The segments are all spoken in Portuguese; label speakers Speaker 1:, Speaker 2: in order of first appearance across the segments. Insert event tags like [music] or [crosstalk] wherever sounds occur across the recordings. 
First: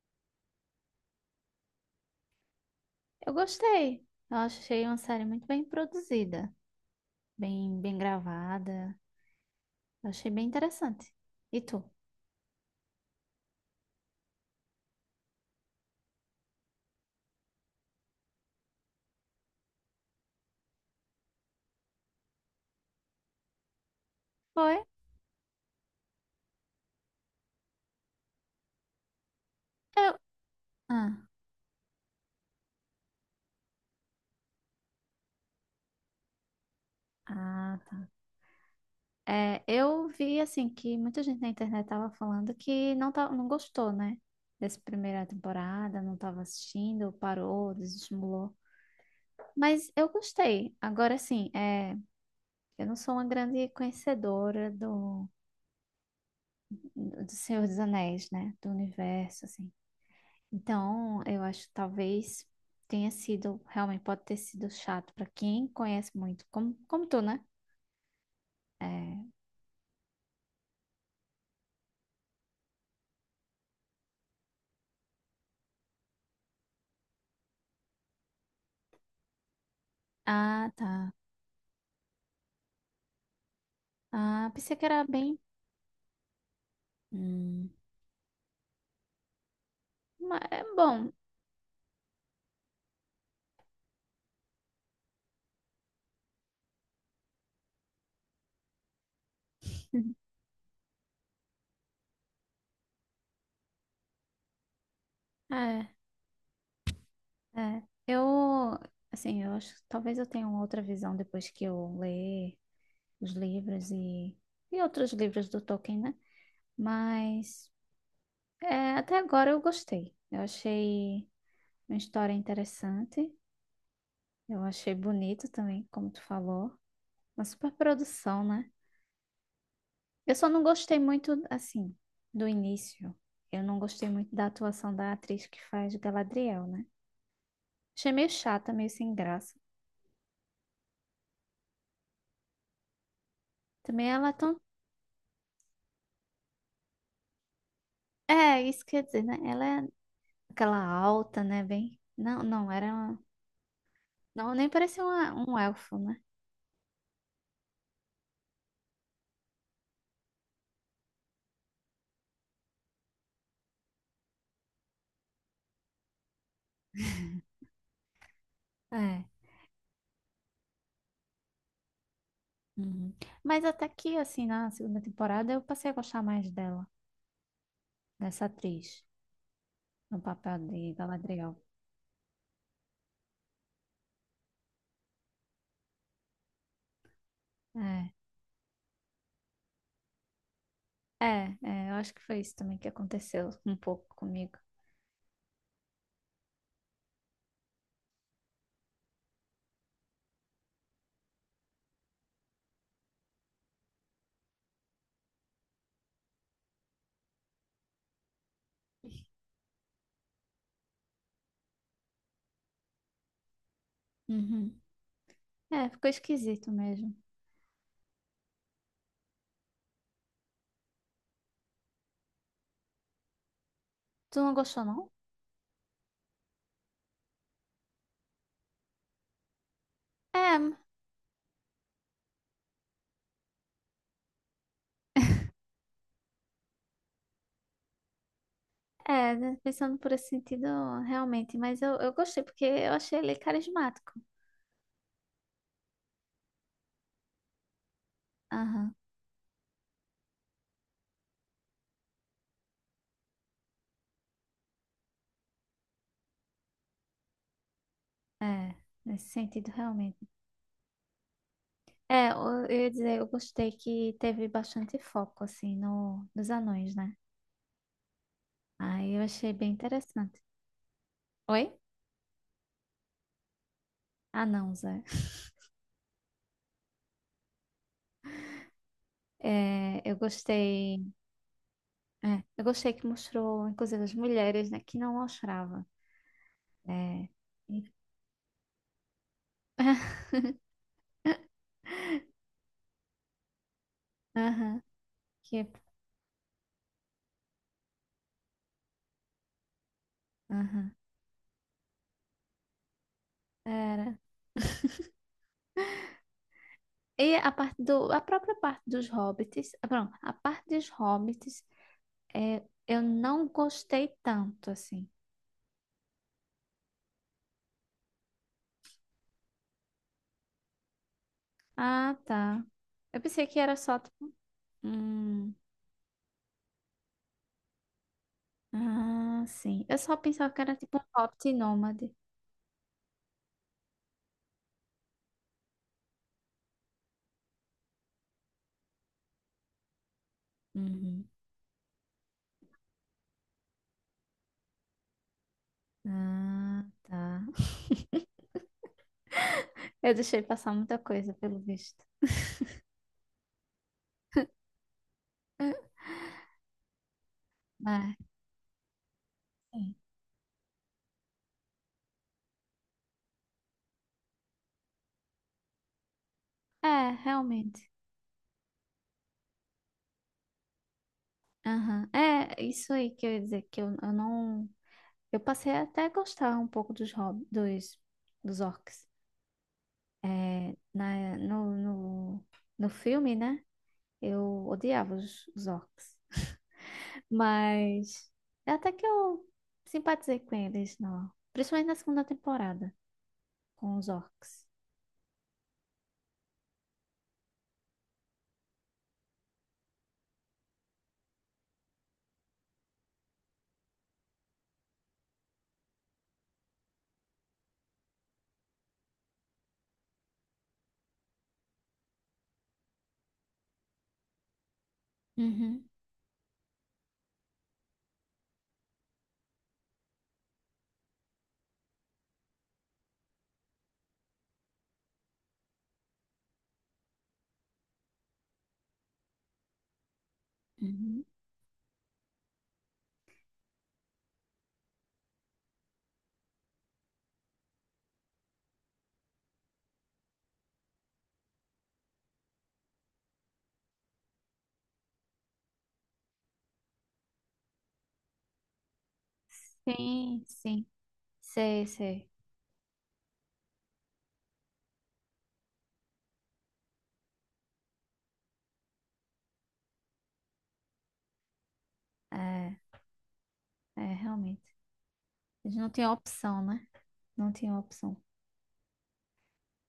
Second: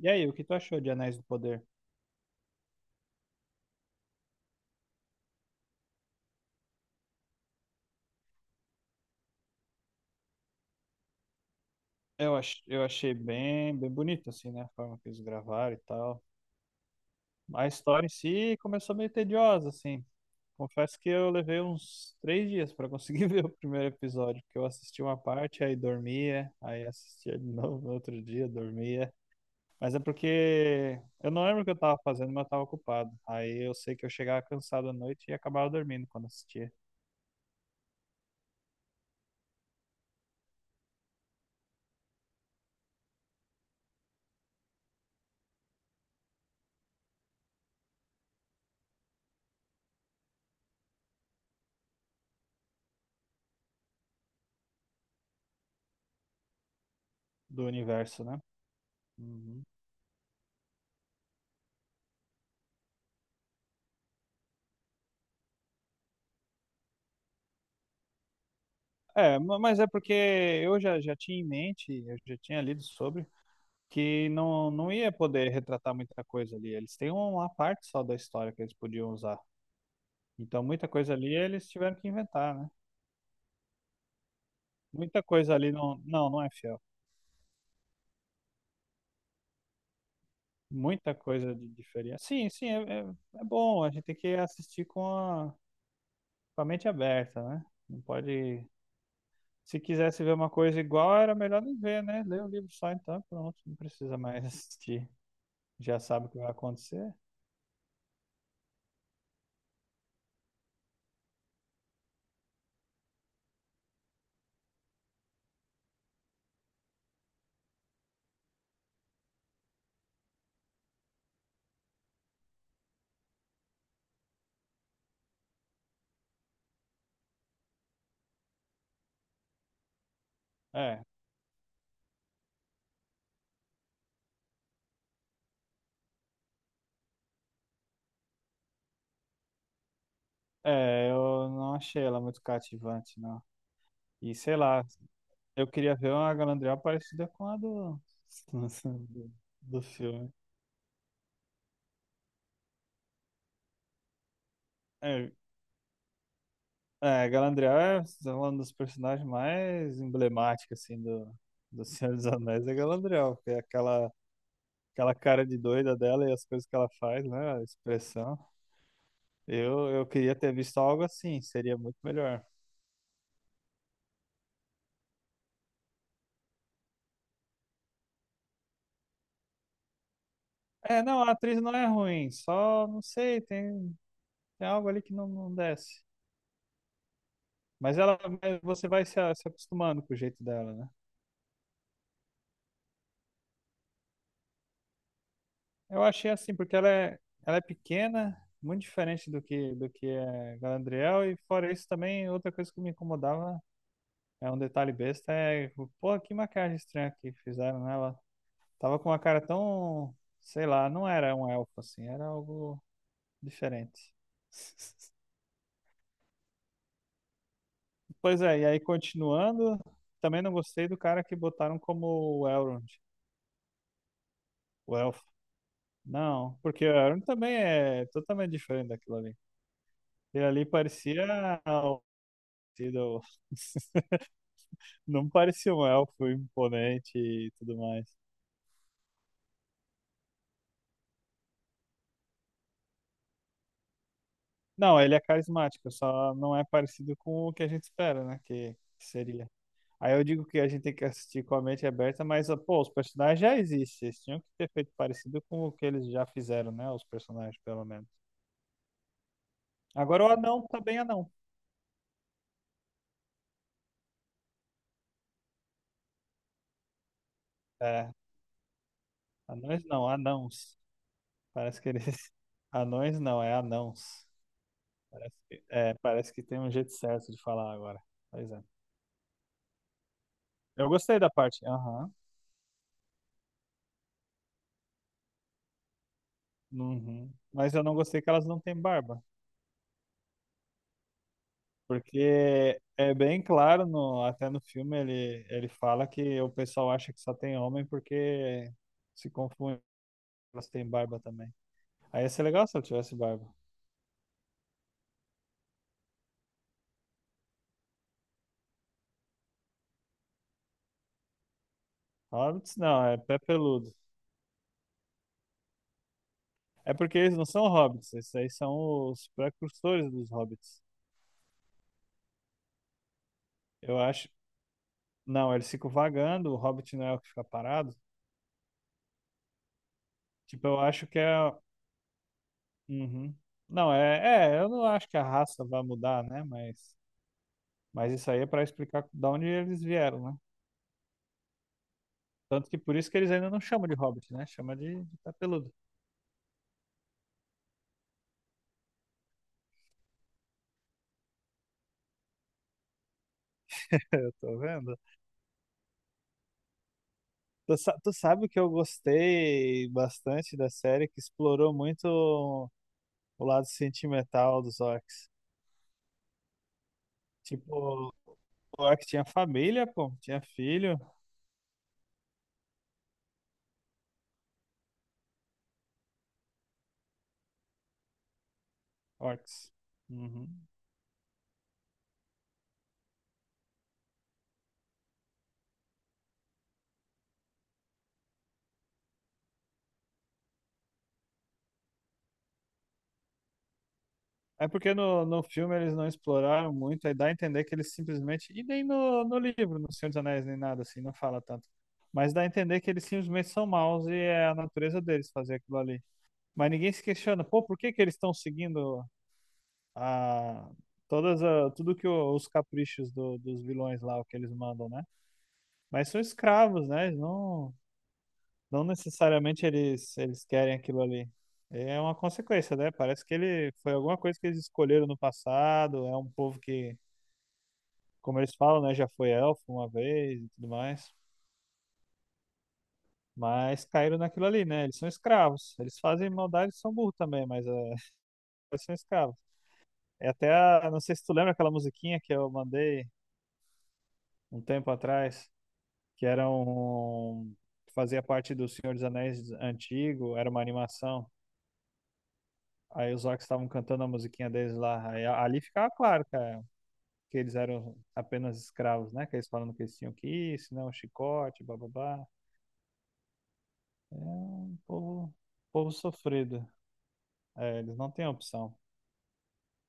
Speaker 1: E aí, o que tu achou de Anéis do Poder?
Speaker 2: Eu gostei. Eu achei uma série muito bem produzida, bem gravada. Eu achei bem interessante. E tu?
Speaker 1: Eu achei bem bonito, assim, né? A forma que eles gravaram e tal. A história em si começou meio tediosa, assim. Confesso que eu levei uns três dias pra conseguir [laughs] ver o primeiro episódio, porque eu
Speaker 2: Foi?
Speaker 1: assisti uma parte, aí dormia, aí assistia de [laughs] novo no outro dia, dormia. Mas é
Speaker 2: Eu-
Speaker 1: porque
Speaker 2: Ah,
Speaker 1: eu não lembro o que eu tava fazendo, mas eu tava ocupado. Aí eu sei que eu chegava cansado à noite e acabava dormindo quando assistia
Speaker 2: tá. É, eu vi assim que muita gente na internet tava falando que não tá, não gostou, né? Dessa primeira temporada, não tava assistindo, parou, desestimulou. Mas eu gostei. Agora assim, é, eu não sou uma grande conhecedora do Senhor
Speaker 1: do
Speaker 2: dos
Speaker 1: universo,
Speaker 2: Anéis,
Speaker 1: né?
Speaker 2: né? Do universo,
Speaker 1: Uhum.
Speaker 2: assim. Então, eu acho que talvez tenha sido, realmente pode ter sido chato pra quem conhece muito, como tu, né? É.
Speaker 1: Mas é porque já tinha em mente, eu já tinha lido sobre, que não ia poder retratar muita coisa ali. Eles têm uma parte só da história que eles podiam usar. Então,
Speaker 2: Ah,
Speaker 1: muita
Speaker 2: tá.
Speaker 1: coisa ali eles tiveram que inventar, né?
Speaker 2: Ah, pensei que era
Speaker 1: Muita
Speaker 2: bem.
Speaker 1: coisa ali não é fiel.
Speaker 2: Hum, mas é bom.
Speaker 1: Muita coisa de diferença. Sim, é bom. A gente tem que assistir com a mente aberta, né? Não pode. Se quisesse
Speaker 2: [laughs]
Speaker 1: ver uma coisa igual, era melhor nem ver, né? Lê o livro só então, e pronto, não precisa mais [laughs] assistir.
Speaker 2: É,
Speaker 1: Já sabe o que vai acontecer.
Speaker 2: é. Eu, assim, eu acho que talvez eu tenha uma outra visão depois que eu ler os livros e outros livros do Tolkien, né? Mas é, até agora eu gostei. Eu achei uma história interessante. Eu achei bonito também, como tu falou. Uma super produção, né? Eu só não gostei
Speaker 1: É,
Speaker 2: muito, assim, do início. Eu não gostei muito da atuação da atriz que faz Galadriel, né? Achei meio chata, meio sem graça.
Speaker 1: é, eu não achei ela muito cativante, não.
Speaker 2: Também ela é
Speaker 1: E
Speaker 2: tão.
Speaker 1: sei lá, eu queria ver uma Galadriel parecida com
Speaker 2: É,
Speaker 1: [laughs]
Speaker 2: isso quer dizer,
Speaker 1: do,
Speaker 2: né? Ela
Speaker 1: do
Speaker 2: é
Speaker 1: filme.
Speaker 2: aquela alta, né? Bem. Não, era. Não, nem parecia
Speaker 1: É,
Speaker 2: um elfo, né?
Speaker 1: Galadriel é um dos personagens mais emblemáticos, assim, do Senhor dos Anéis, é Galadriel, porque é aquela cara de doida dela e as coisas que ela faz, né, a expressão.
Speaker 2: É.
Speaker 1: Eu queria ter visto algo assim, seria muito melhor.
Speaker 2: Uhum. Mas até que, assim, na segunda temporada, eu passei a gostar mais dela, dessa atriz, no papel de
Speaker 1: É, não, a
Speaker 2: Galadriel.
Speaker 1: atriz não é ruim, só, não sei, tem algo ali que não desce. Mas
Speaker 2: É.
Speaker 1: ela, mas você vai se, se acostumando com o jeito dela, né?
Speaker 2: É, é, eu acho que foi isso também que aconteceu um pouco comigo.
Speaker 1: Eu achei assim, porque ela é pequena, muito diferente do que é Galadriel, e fora isso também, outra coisa que me incomodava, é um detalhe besta, é, pô, que maquiagem estranha que fizeram nela. Tava com uma cara tão, sei lá, não era um elfo assim, era algo diferente.
Speaker 2: Uhum. É, ficou esquisito mesmo.
Speaker 1: Pois é, e aí continuando, também não gostei do cara que botaram como o Elrond,
Speaker 2: Tu não gostou,
Speaker 1: o
Speaker 2: não?
Speaker 1: elfo. Não, porque o Arun também é totalmente diferente daquilo ali. Ele
Speaker 2: É,
Speaker 1: ali parecia um- sido- [laughs] não
Speaker 2: [laughs]
Speaker 1: parecia um elfo imponente e tudo mais.
Speaker 2: é, né, pensando por esse sentido, realmente, mas eu gostei porque eu achei ele carismático.
Speaker 1: Não, ele é carismático, só não é parecido com o que a gente espera, né? Que
Speaker 2: Aham,
Speaker 1: seria. Aí eu digo que a gente tem que assistir com a mente aberta, mas, pô, os personagens já existem. Eles tinham que ter feito parecido com o que eles já fizeram, né? Os personagens, pelo menos.
Speaker 2: é, nesse sentido, realmente.
Speaker 1: Agora o anão tá bem anão.
Speaker 2: É, eu ia dizer, eu gostei que teve bastante foco, assim, no, nos anões, né?
Speaker 1: É,
Speaker 2: Aí eu achei bem
Speaker 1: anões não,
Speaker 2: interessante.
Speaker 1: anãos.
Speaker 2: Oi?
Speaker 1: Parece que eles. [laughs] Anões não, é anãos.
Speaker 2: Anãos, é.
Speaker 1: É, parece que tem um jeito certo de falar agora. Pois é.
Speaker 2: É, eu
Speaker 1: Eu
Speaker 2: gostei.
Speaker 1: gostei da parte. Aham.
Speaker 2: É, eu gostei que mostrou, inclusive, as mulheres, né, que não mostrava. É.
Speaker 1: Uhum. Mas eu
Speaker 2: E-
Speaker 1: não gostei que elas não têm barba.
Speaker 2: [laughs]
Speaker 1: Porque é bem claro, no, até no
Speaker 2: Aham,
Speaker 1: filme
Speaker 2: que,
Speaker 1: ele fala que o pessoal acha que só tem homem porque se confunde, elas têm
Speaker 2: aham,
Speaker 1: barba também. Aí ia ser legal se eu tivesse barba.
Speaker 2: era. E a parte do, a própria parte dos hobbits, ah, pronto, a parte dos hobbits, é,
Speaker 1: Hobbits
Speaker 2: eu
Speaker 1: não, é pé
Speaker 2: não
Speaker 1: peludo.
Speaker 2: gostei tanto, assim.
Speaker 1: É porque eles não são hobbits, esses aí são os precursores dos hobbits.
Speaker 2: Ah, tá. Eu pensei que era só,
Speaker 1: Eu acho.
Speaker 2: tipo,
Speaker 1: Não,
Speaker 2: hum,
Speaker 1: eles ficam vagando, o hobbit não é o que fica parado.
Speaker 2: ah, sim. Eu só pensava que
Speaker 1: Tipo,
Speaker 2: era,
Speaker 1: eu
Speaker 2: tipo, um
Speaker 1: acho que é.
Speaker 2: hobbit nômade.
Speaker 1: Uhum. Não, eu não acho que a raça vai mudar, né? Mas isso aí é para explicar de onde eles vieram, né?
Speaker 2: Uhum.
Speaker 1: Tanto que por isso que eles ainda não chamam de hobbit, né? Chama de capeludo.
Speaker 2: Ah, tá. [laughs] Eu deixei passar muita coisa, pelo visto.
Speaker 1: [laughs] Eu tô vendo. Tu
Speaker 2: Mas,
Speaker 1: sabe que eu gostei
Speaker 2: sim.
Speaker 1: bastante da série que explorou muito o lado sentimental dos orcs.
Speaker 2: É, realmente.
Speaker 1: Tipo, o orc tinha família, pô, tinha filho,
Speaker 2: Aham. É, isso aí que eu ia dizer, que eu não. Eu passei até a gostar um pouco dos dos orcs.
Speaker 1: orcs. Uhum.
Speaker 2: É, no filme, né? Eu odiava os orcs. Mas é até que eu simpatizei com eles, não. Principalmente na segunda temporada, com os orcs.
Speaker 1: É porque no filme eles não exploraram muito, aí dá a entender que eles simplesmente. E nem no livro, no Senhor dos Anéis, nem nada assim, não fala tanto. Mas dá a entender que eles simplesmente são maus e é a natureza deles fazer aquilo ali. Mas ninguém se questiona, pô, por que que eles estão seguindo a, tudo que os caprichos dos vilões lá, o que eles mandam, né?
Speaker 2: Uhum.
Speaker 1: Mas são escravos, né? Eles não, não necessariamente eles querem aquilo ali. É uma consequência, né? Parece que ele foi alguma coisa que eles escolheram no passado. É um povo que, como eles falam, né? Já foi elfo uma vez e tudo mais.
Speaker 2: Uhum.
Speaker 1: Mas caíram naquilo ali, né? Eles são escravos. Eles fazem maldade e são burros também, mas é, eles são escravos. É até a, não sei se tu lembra aquela musiquinha que eu mandei um tempo atrás, que era fazia parte do Senhor dos Anéis antigo,
Speaker 2: Sim,
Speaker 1: era uma
Speaker 2: sim.
Speaker 1: animação.
Speaker 2: Sei, sei.
Speaker 1: Aí os orcs estavam cantando a musiquinha deles lá. Aí, ali ficava claro, cara, que eles eram apenas escravos, né? Que eles falando que eles tinham que ir, senão o chicote, bababá.
Speaker 2: É, é,
Speaker 1: É
Speaker 2: realmente.
Speaker 1: um
Speaker 2: Eles não
Speaker 1: povo
Speaker 2: tinham opção,
Speaker 1: sofrido.
Speaker 2: né? Não tinham
Speaker 1: É, eles não
Speaker 2: opção.
Speaker 1: têm opção.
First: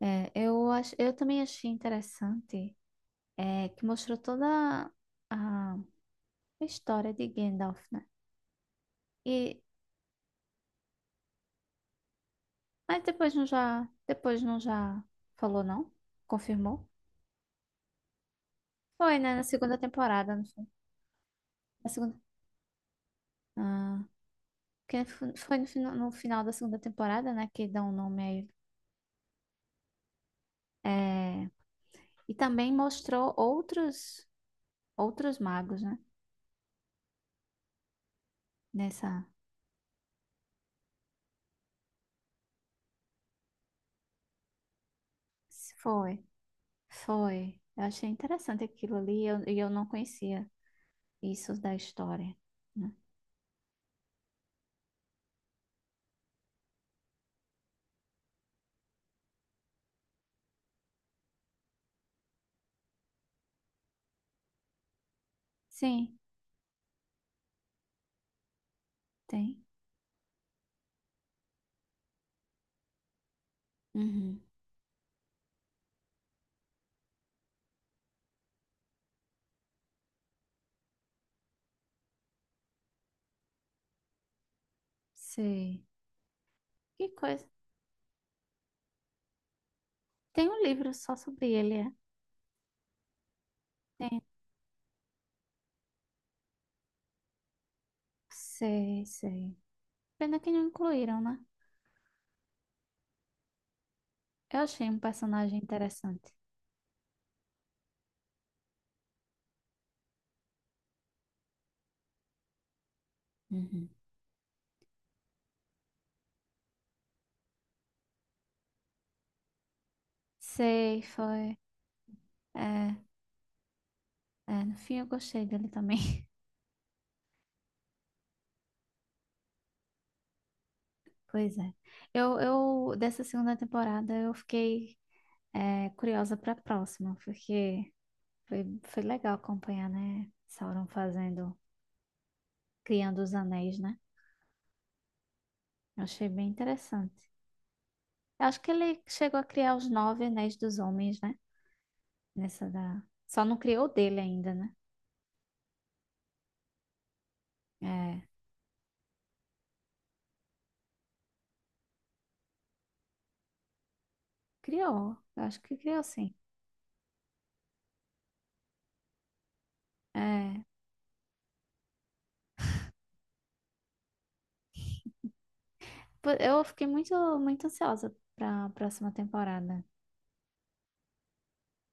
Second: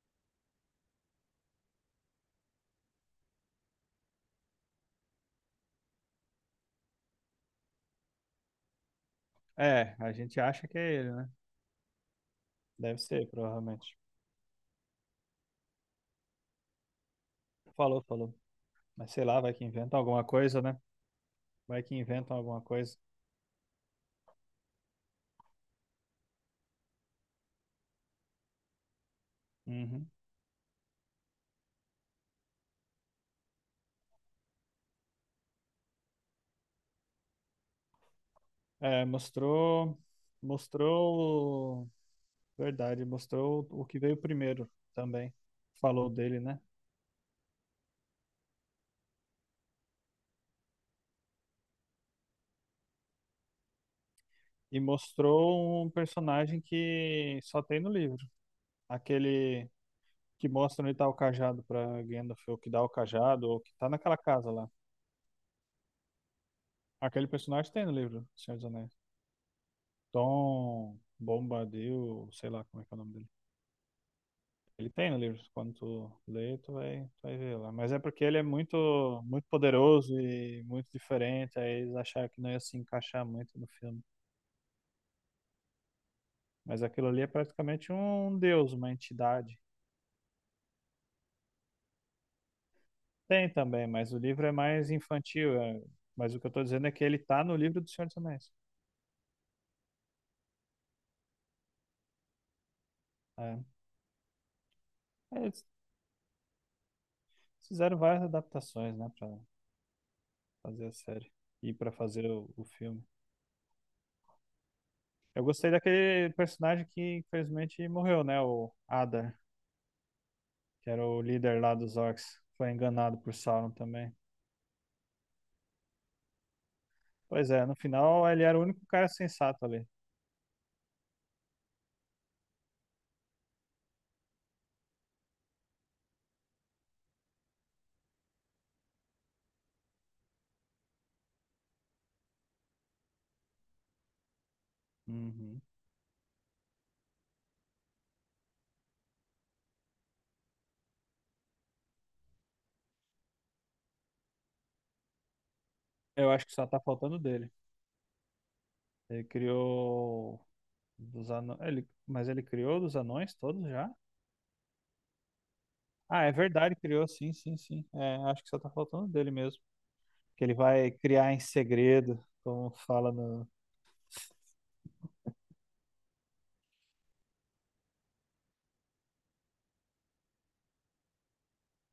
Speaker 2: É, eu acho, eu também achei interessante, é, que mostrou toda a história de Gandalf, né? E,
Speaker 1: É, a gente acha que é ele, né? Deve
Speaker 2: mas
Speaker 1: ser, provavelmente.
Speaker 2: depois não já falou, não? Confirmou?
Speaker 1: Falou, falou. Mas
Speaker 2: Foi,
Speaker 1: sei
Speaker 2: né?
Speaker 1: lá,
Speaker 2: Na
Speaker 1: vai que
Speaker 2: segunda
Speaker 1: inventam alguma
Speaker 2: temporada, não
Speaker 1: coisa,
Speaker 2: foi?
Speaker 1: né? Vai
Speaker 2: Na
Speaker 1: que
Speaker 2: segunda,
Speaker 1: inventam alguma coisa.
Speaker 2: ah, que foi no final da segunda temporada, né? Que dá um nome a ele.
Speaker 1: Uhum.
Speaker 2: É, e também mostrou outros magos, né?
Speaker 1: É,
Speaker 2: Nessa,
Speaker 1: mostrou. Mostrou. Verdade, mostrou o que veio primeiro também. Falou
Speaker 2: foi,
Speaker 1: dele, né?
Speaker 2: foi. Eu achei interessante aquilo ali e e eu não conhecia. Isso da história, né?
Speaker 1: E mostrou um personagem que só tem no livro. Aquele que mostra onde tá o cajado pra Gandalf, ou que dá o cajado, ou que tá naquela casa lá.
Speaker 2: Sim,
Speaker 1: Aquele personagem tem no livro, Senhor dos Anéis.
Speaker 2: tem.
Speaker 1: Tom Bombadil, sei lá como é que é o nome dele.
Speaker 2: Uhum.
Speaker 1: Ele tem no livro, quando tu lê, tu vai ver lá. Mas é porque ele é muito, muito poderoso e muito diferente, aí eles acharam que não ia se encaixar muito no filme.
Speaker 2: Sei.
Speaker 1: Mas
Speaker 2: Que
Speaker 1: aquilo ali é
Speaker 2: coisa.
Speaker 1: praticamente um deus, uma entidade.
Speaker 2: Tem um livro só sobre ele, é?
Speaker 1: Tem também, mas o
Speaker 2: Tem.
Speaker 1: livro é mais infantil. É. Mas o que eu estou dizendo é que ele tá no livro do Senhor dos Anéis.
Speaker 2: Sei, sei. Pena que não incluíram, né?
Speaker 1: É.
Speaker 2: Eu achei um personagem
Speaker 1: Eles
Speaker 2: interessante.
Speaker 1: fizeram várias adaptações, né, para fazer a série e para fazer o filme.
Speaker 2: Uhum.
Speaker 1: Eu gostei daquele personagem que infelizmente morreu, né, o Adar, que
Speaker 2: Sei,
Speaker 1: era o
Speaker 2: foi.
Speaker 1: líder lá dos orcs. Foi
Speaker 2: É,
Speaker 1: enganado por Sauron também.
Speaker 2: é, no fim eu gostei dele também. [laughs]
Speaker 1: Pois é, no final ele era o único cara sensato ali.
Speaker 2: Pois é. Eu dessa segunda temporada eu fiquei é, curiosa pra próxima, porque foi, foi legal acompanhar, né? Sauron fazendo, criando os anéis, né?
Speaker 1: Uhum.
Speaker 2: Eu achei bem interessante. Eu acho que ele chegou a criar os nove anéis dos homens, né? Nessa da... Só não criou o dele ainda, né?
Speaker 1: Eu acho que só tá faltando dele.
Speaker 2: É,
Speaker 1: Ele criou dos anões, ele... mas ele criou dos anões todos já?
Speaker 2: criou. Eu acho que criou
Speaker 1: Ah, é
Speaker 2: sim.
Speaker 1: verdade, criou, sim. É, acho que só tá faltando dele mesmo. Que ele
Speaker 2: É,
Speaker 1: vai criar em segredo, como fala no.
Speaker 2: pô, eu fiquei muito, muito ansiosa para a próxima temporada.